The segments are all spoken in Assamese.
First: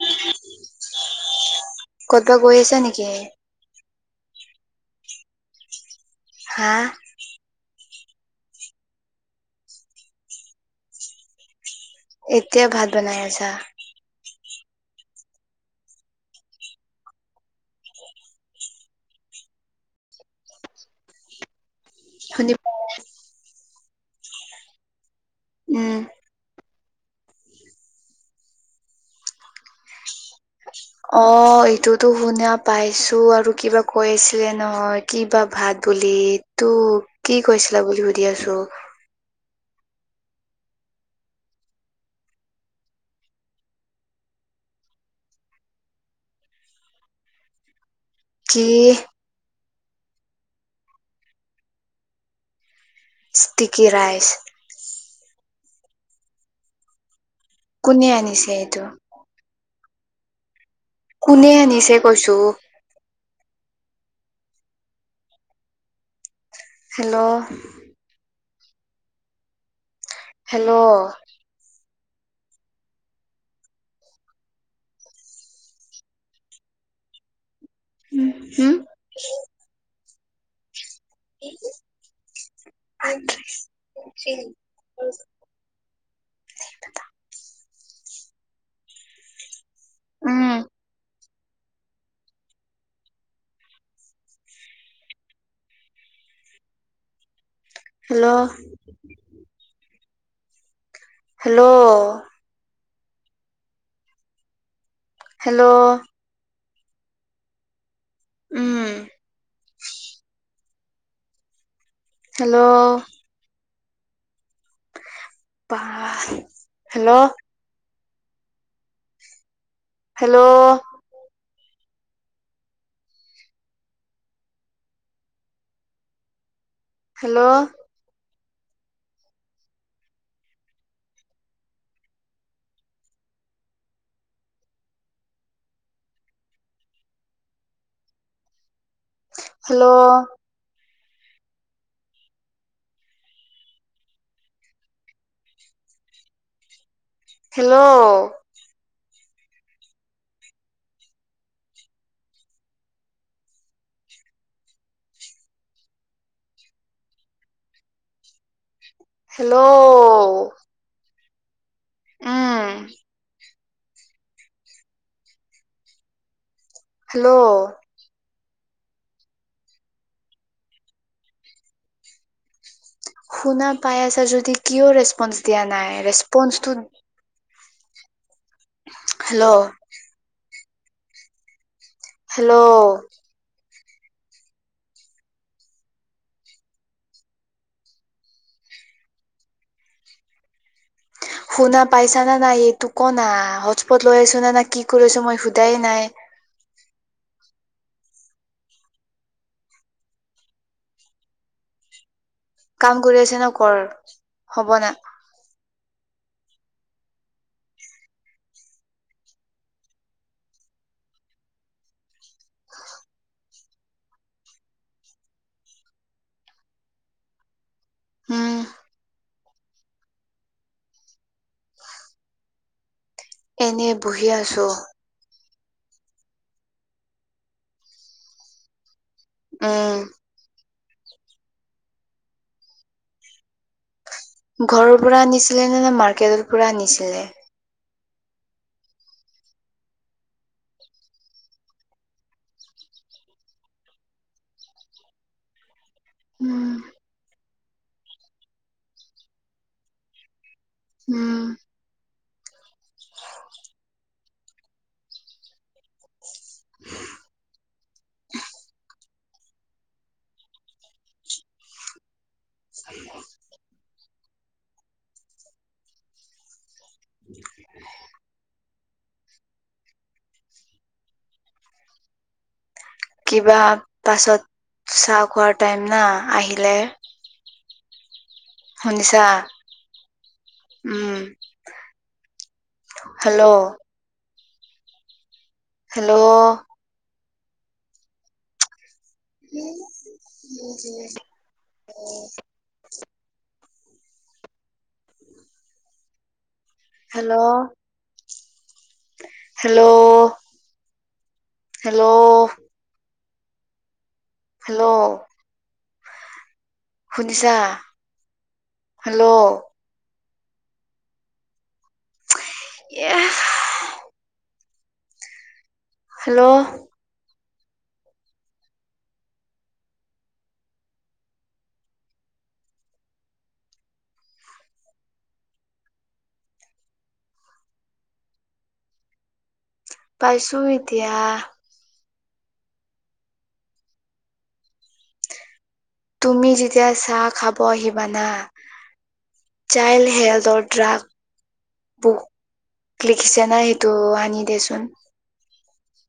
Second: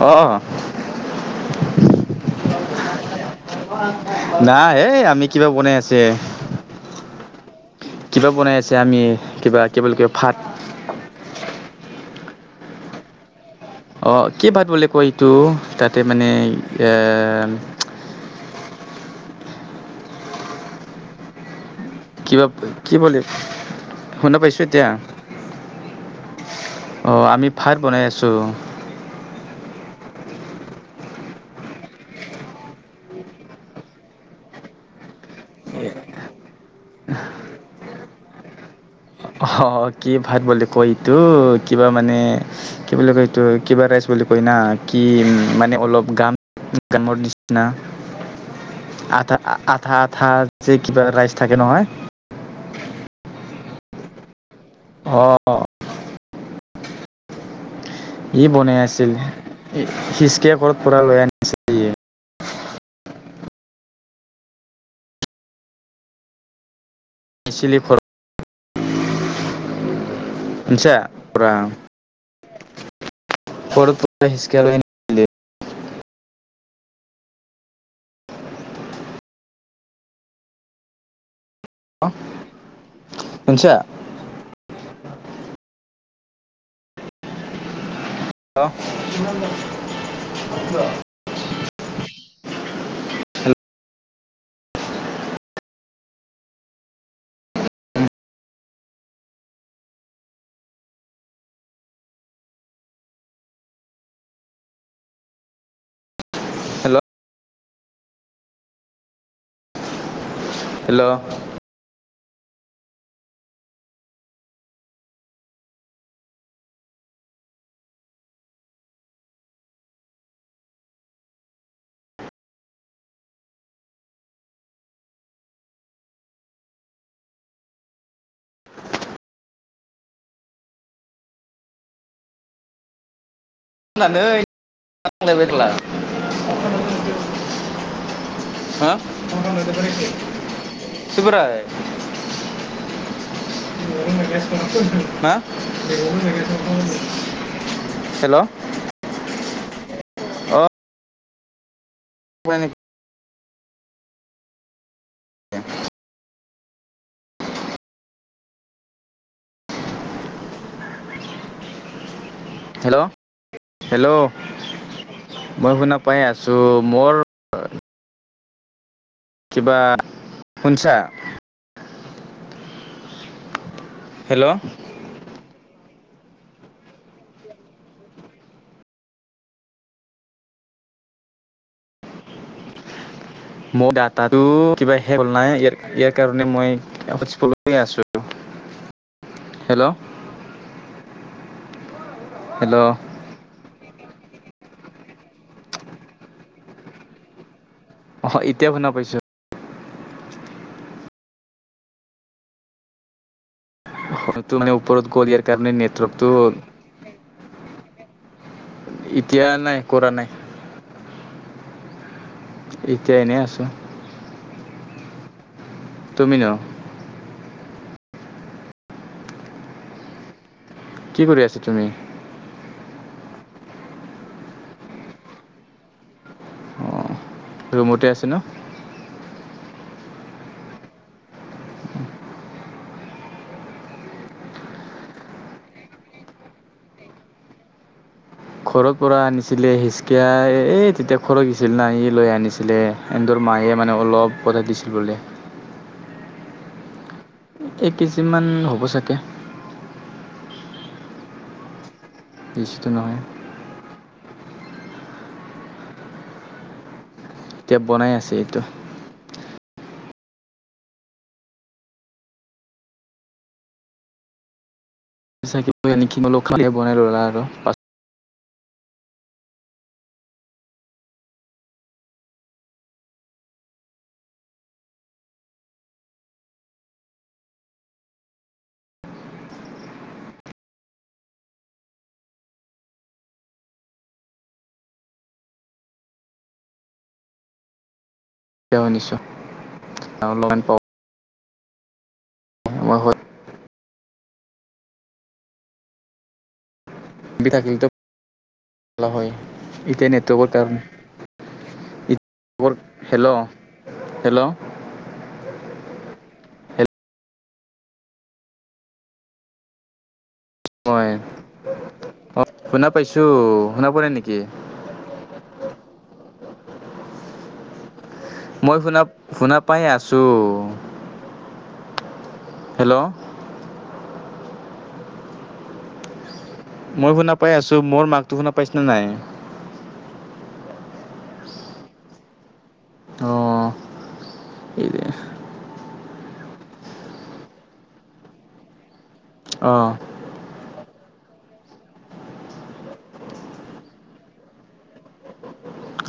অ' ক'তবা গৈ আছে নেকি? নাই এ আমি কিবা বনাই আছে। হা? কিবা বনাই আছে আমি কিবা কি বুলি কয় ভাত। এতিয়া ভাত বনাই আছা। অঁ' কি ভাত বুলি কয় এইটো তাতে মানে এ কিবা শুনি কি বুলি, শুনা পাইছোঁ এতিয়া। উমঁ'। অঁ' আমি ভাত বনাই আছোঁ। [unintelligible] অঁ' এইটোতো শুনা পাইছো আৰু কিবা কৈ আছিলে নহয় কিবা ভাত বুলি। তো, কি কৈছিলা বুলি সুধি আছোঁ। অঁ' কি ভাত বুলি কয় এইটো কিবা মানে কি বুলি কয় এইটো কিবা ৰাইচ বুলি কয় না কি মানে অলপ গাম [unintelligible] নিচিনা। কি? আঠা, আঠা আঠা যে কিবা ৰাইচ থাকে নহয়। Sticky rice. অঁহ' কোনে ই আনিছে বনাই এইটো আছিল। সিচকে ক'ত পৰা লৈ আ কোনে আনিছে কৈছোঁ? হেল্ল'। আনিছিলি ঘৰত হেল্ল' [unintelligible] উম, হম। অ' শুনছা [unintelligible] [inaudible] উম [unintelligible] hello hello. Hello. Hello. Hello উম। Hello. Hello. Hello. Hello. Hello. [unintelligible] [unintelligible] [inaudible] Hello. Hello অ'। [unintelligible] [unintelligible] হেল্ল'। উম। হেল্ল' হেল্ল', মই শুনা পাই আছোঁ, মোৰ কিবা, শুনছা? শুনা পাই আছা হেল্ল' যদি কিয় ৰেচপন্ঞ্চ দিয়া নাই, ৰেচপন্ঞ্চটো হেল্ল'। হেল্ল'। মোৰ দাটাটো কিবা শেষ হ'ল নাই ইয়াৰ, ইয়াৰ কাৰণে মই [unintelligible] আছো, হেল্ল'। শুনা পাইছা নে নাই এইটো হেল্ল' ক 'না, হটস্পট লৈ আছো নে নাই, কি কৰি আছ, মই সোধায় নাই। অ', এতিয়া শুনা পাইছো। কাম কৰি আছে ন কৰা হয়তো, মানে ওপৰত [unintelligible] দিয়াৰ কাৰণে নেটৱৰ্কতটো এতিয়া নাই, কৰা নাই। এতিয়া এনেই আছো। তুমি ন' উম কি কৰি আছা তুমি? এনেই বহি আছোঁ। অ ৰুমতে আছে ন? উম। ঘৰৰ পৰা আনিছিলে নে, নে মাৰ্কেটৰ পৰা আনিছিলে? ঘৰ পৰা আনিছিলে হিচকায়, এই তেতিয়া খৰছিল না এ লৈ আনিছিলে। সেহেন্তৰ মায়ে মানে অলপ [unintelligible] দিছিল বোলে উম। এক কেজিমান হ'ব চাগে। উম। [unintelligible] এতিয়া বনাই আছে এইটো। [unintelligible] আৰু। কিবা পাছত চাহ খোৱাৰ টাইম না, আহিলে শুনিছা? উম। হেল্ল'। হেল্ল'। [unintelligible] অলপমান [unintelligible] বহুত হেল্ল'। নহয়, এতিয়া হেল্ল' নেটৱৰ্কৰ কাৰণে। হেল্ল'। হেল্ল'। হেল্ল'। হেল্ল'। শুনিছা, হেল্ল'। মই, শুনা পাইছোঁ। এহ শুনা পোৱা নাই নেকি? হেল্ল'। মই শুনা-শুনা পাই আছোঁ। হেল্ল'। মই শুনা পাই আছো। মোৰ মাতটো শুনা পাইছনে নাই? পাইছোঁ এতিয়া। অহ, [unintelligible] তুমি যেতিয়া চাহ খাব আহিবা না অঁ চাইলড হেল্ডৰ ড্ৰাক বুক লিখিছে না এইটো আনিদে চোন।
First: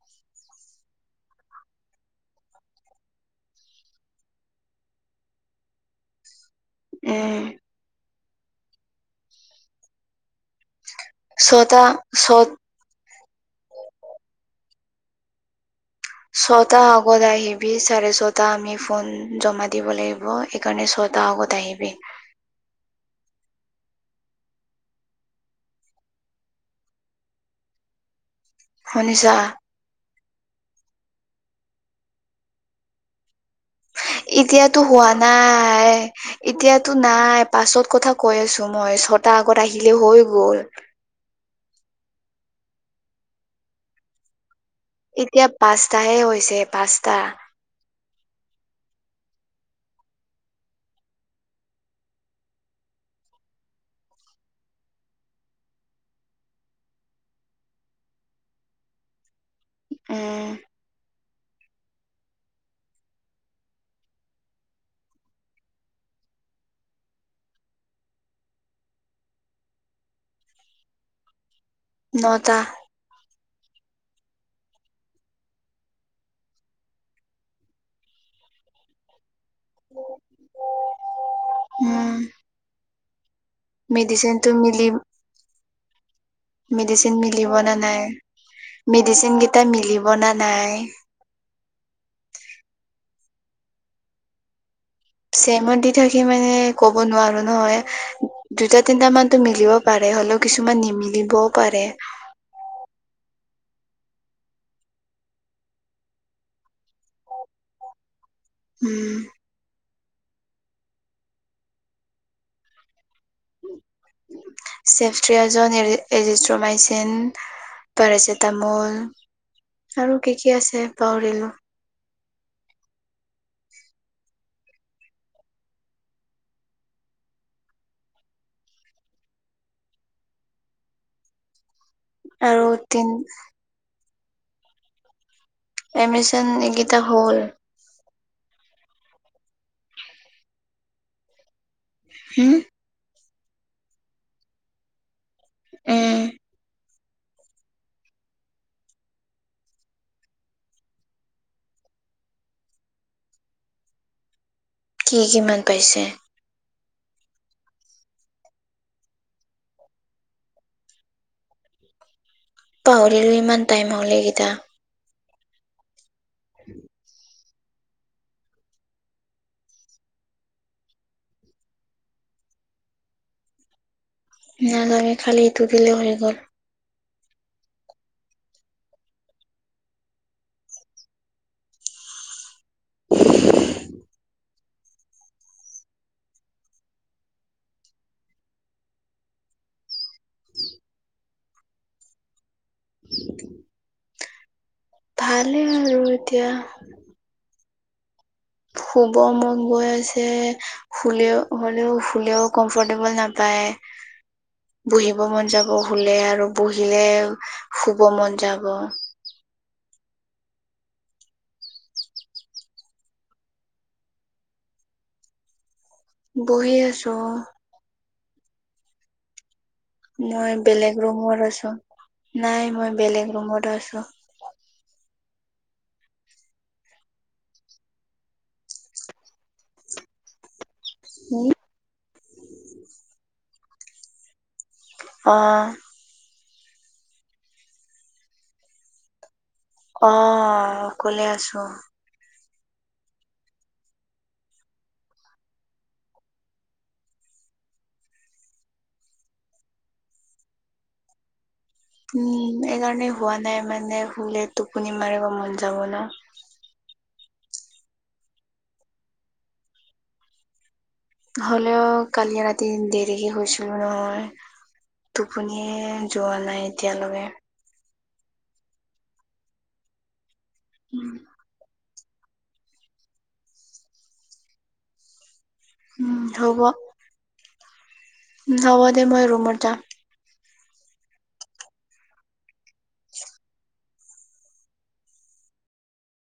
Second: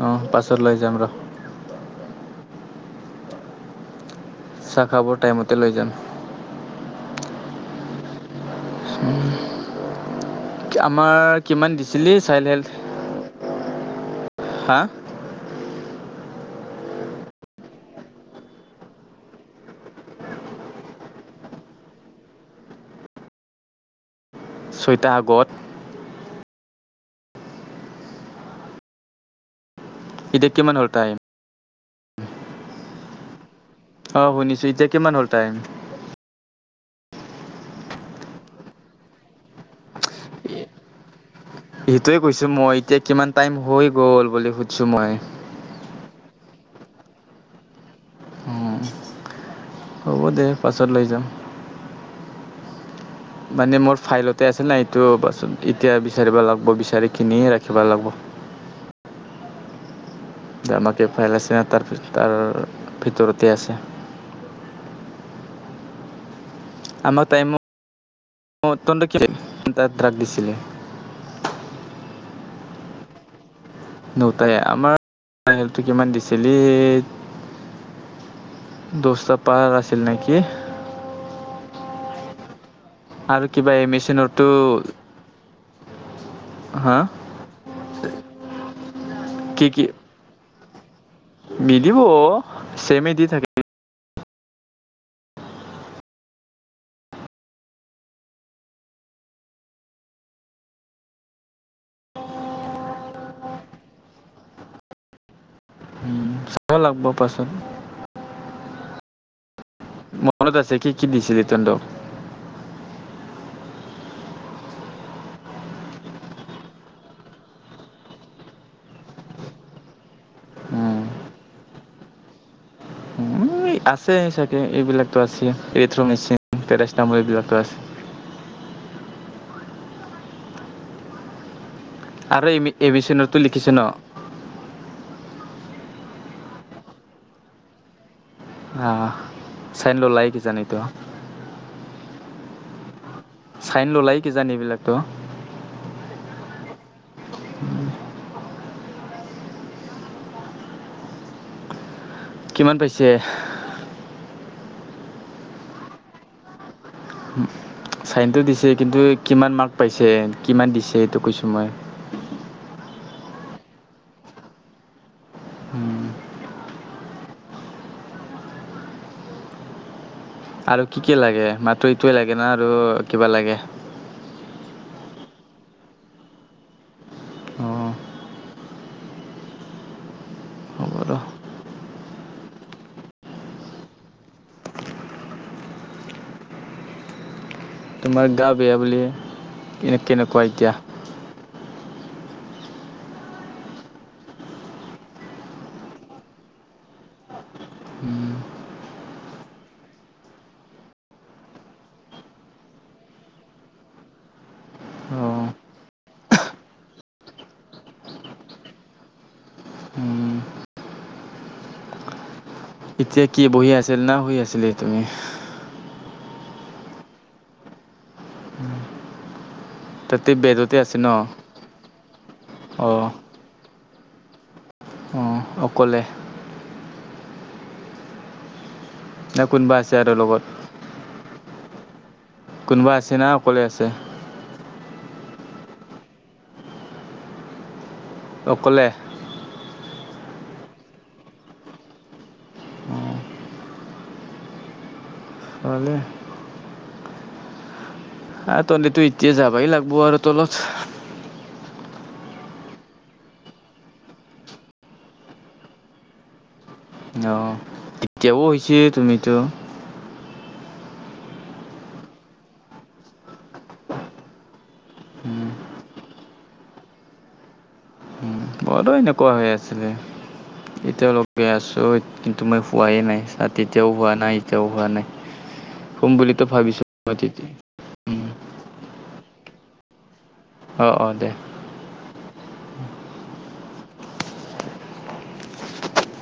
অহ, পাছত লৈ যাম ৰহ। চাহ খাবৰ টাইমতে লৈ যাম। উম। আমাৰ কিমান ছটা দিছিলি, ছ চাইনে [unintelligible] হা! ছয়টাৰ আগত আহিবি চাৰে ছয়টা আমি ফোন জমা দিব লাগিব, সেইকাৰণে ছয়টাৰ আগত আহিবি। ছয়টা আগত? শুনিছা? এতিয়া কিমান হ'ল টাইম? অঁ শুনিছোঁ এতিয়াতো এতিয়া হোৱা কিমান হ'ল টাইম নাই। এতিয়াতো নাই, পাছত কথা কৈ আছো মই। ছয়টাৰ আগত আহিলে হৈ গ'ল। সেইটোয়ে কৈছো মই, এতিয়া কিমান টাইম হৈ গ'ল বুলি সুধ এতিয়া পাঁচটাহে হৈছে, পাঁচটা। হ'ব দে পাছত লৈ যাম। মানে মোৰ ফাইলতে আছে না, এইটো পাছত, এতিয়া বিচাৰিব লাগিব বিচাৰিখিনিয়ে ৰাখিবা লাগিব। উম আমাকে ফাইল আছে এটাৰ ভিতৰ, ভিতৰতে আছে। [inaudible] নটা। নটাই আমাৰটো কিমান দিছিল এই দোস্ত পাৰাৰ আছিলছিল নেকি? ওম। আৰু কিবা এমিচনৰতো- মিলি মেডিচিন মিলিব নে নাই মেডিচিন কেইটা মিলিব না নাই। মিলিব চেমে দি থাকিব চেমো দি থাকি মানে ক'ব নোৱাৰো নহয়। দুটা তিনটা মানতো মিলিব পাৰে হ'লেও কিছুমান নিমিলিবও পাৰে। চাব লাগব পাচত। উম। মনত আছে কি কি দিছিলি তেহেঁতক? ছেফট্ৰিয়াজন এজিষ্ট্ৰমাইচিন পেৰাচিটামল আৰু কি কি আছে উম পাহৰিলো। উম আছে চাগে এইবিলাকতো আছে, এৰিথ্ৰ' মেচিন পেৰাচটামল এইবিলাকতো আছে। আৰু এমি এমিচনটো লিখিছে ন? এমিচন এইকেইটা হ'ল। অ চেণ্ড ওলাই কি জান এইটো হুম? চাইন ল'লাই কিজানি, এইবিলাকতো উম। কিমান পাইছে? সি কিমান পাইছে? ছাইনটো দিছেই, কিন্তু, কিমান মাৰ্ক পাইছে? কিমান দিছে? এইটো কৈছোঁ মই। পাহৰিলো ইমান টাইম হল এইকেইটা। [inaudible] আৰু কি কি লাগে মাট্ৰ এইটোৱে লাগে না আৰু কিবা লাগে? নালাগে খালী এইটো দিলে হৈ গ'ল। অঁ হ'ব ৰ তোমাৰ গা বেয়া বুলি হে, এনে কেনেকুৱা এতিয়া? ভালেই আৰু এতিয়া। [inaudible] শুব মন গৈ আছে, শুলেও হ'লেও, শুলেও কম্ফৰ্টেবল নাপায়। [inaudible] বহিব মন যাব শুলে, আৰু বহিলে শুব মন যাব। অঁ এতিয়া কি বহি আছিল না শুই আছিলি তুমি? বহি আছো। তাতে মই বেডতে আছে বেলেগ ন ৰুমত আছোঁ। নাই, মই অঁ বেলেগ ৰুমত আছোঁ। অঁ অকলে না কোনোবা আছে আৰু লগত? উম কোনোবা আছে না অকলে আছে? অ। অকলে। অ, অকলে আছো। ভালে। আহ তহতেটো এতিয়া যাবাই লাগব আৰু তলত। উম, এইকাৰণে হোৱা নাই মানে হুলে টোপনি মাৰিব মন যাব ন। অ', তেতিয়াও হৈছে, তুমিতো হ'লেও কালি ৰাতি দেৰিকে শুইছিলো নহয়। উম, টোপনিয়ে যোৱা নাই এতিয়ালৈকে। উম, মোৰো এনেকুৱা হৈ আছিলে এতিয়ালৈকে আছো। মই হোৱাই নাই তাত তেতিয়াও হোৱা নাই এতিয়াও হোৱা নাই শুম উম বুলিতো ভাবিছো। [unintelligible] উম হ'ব দে মই ৰুমত যাওঁ। অ' অ' দে।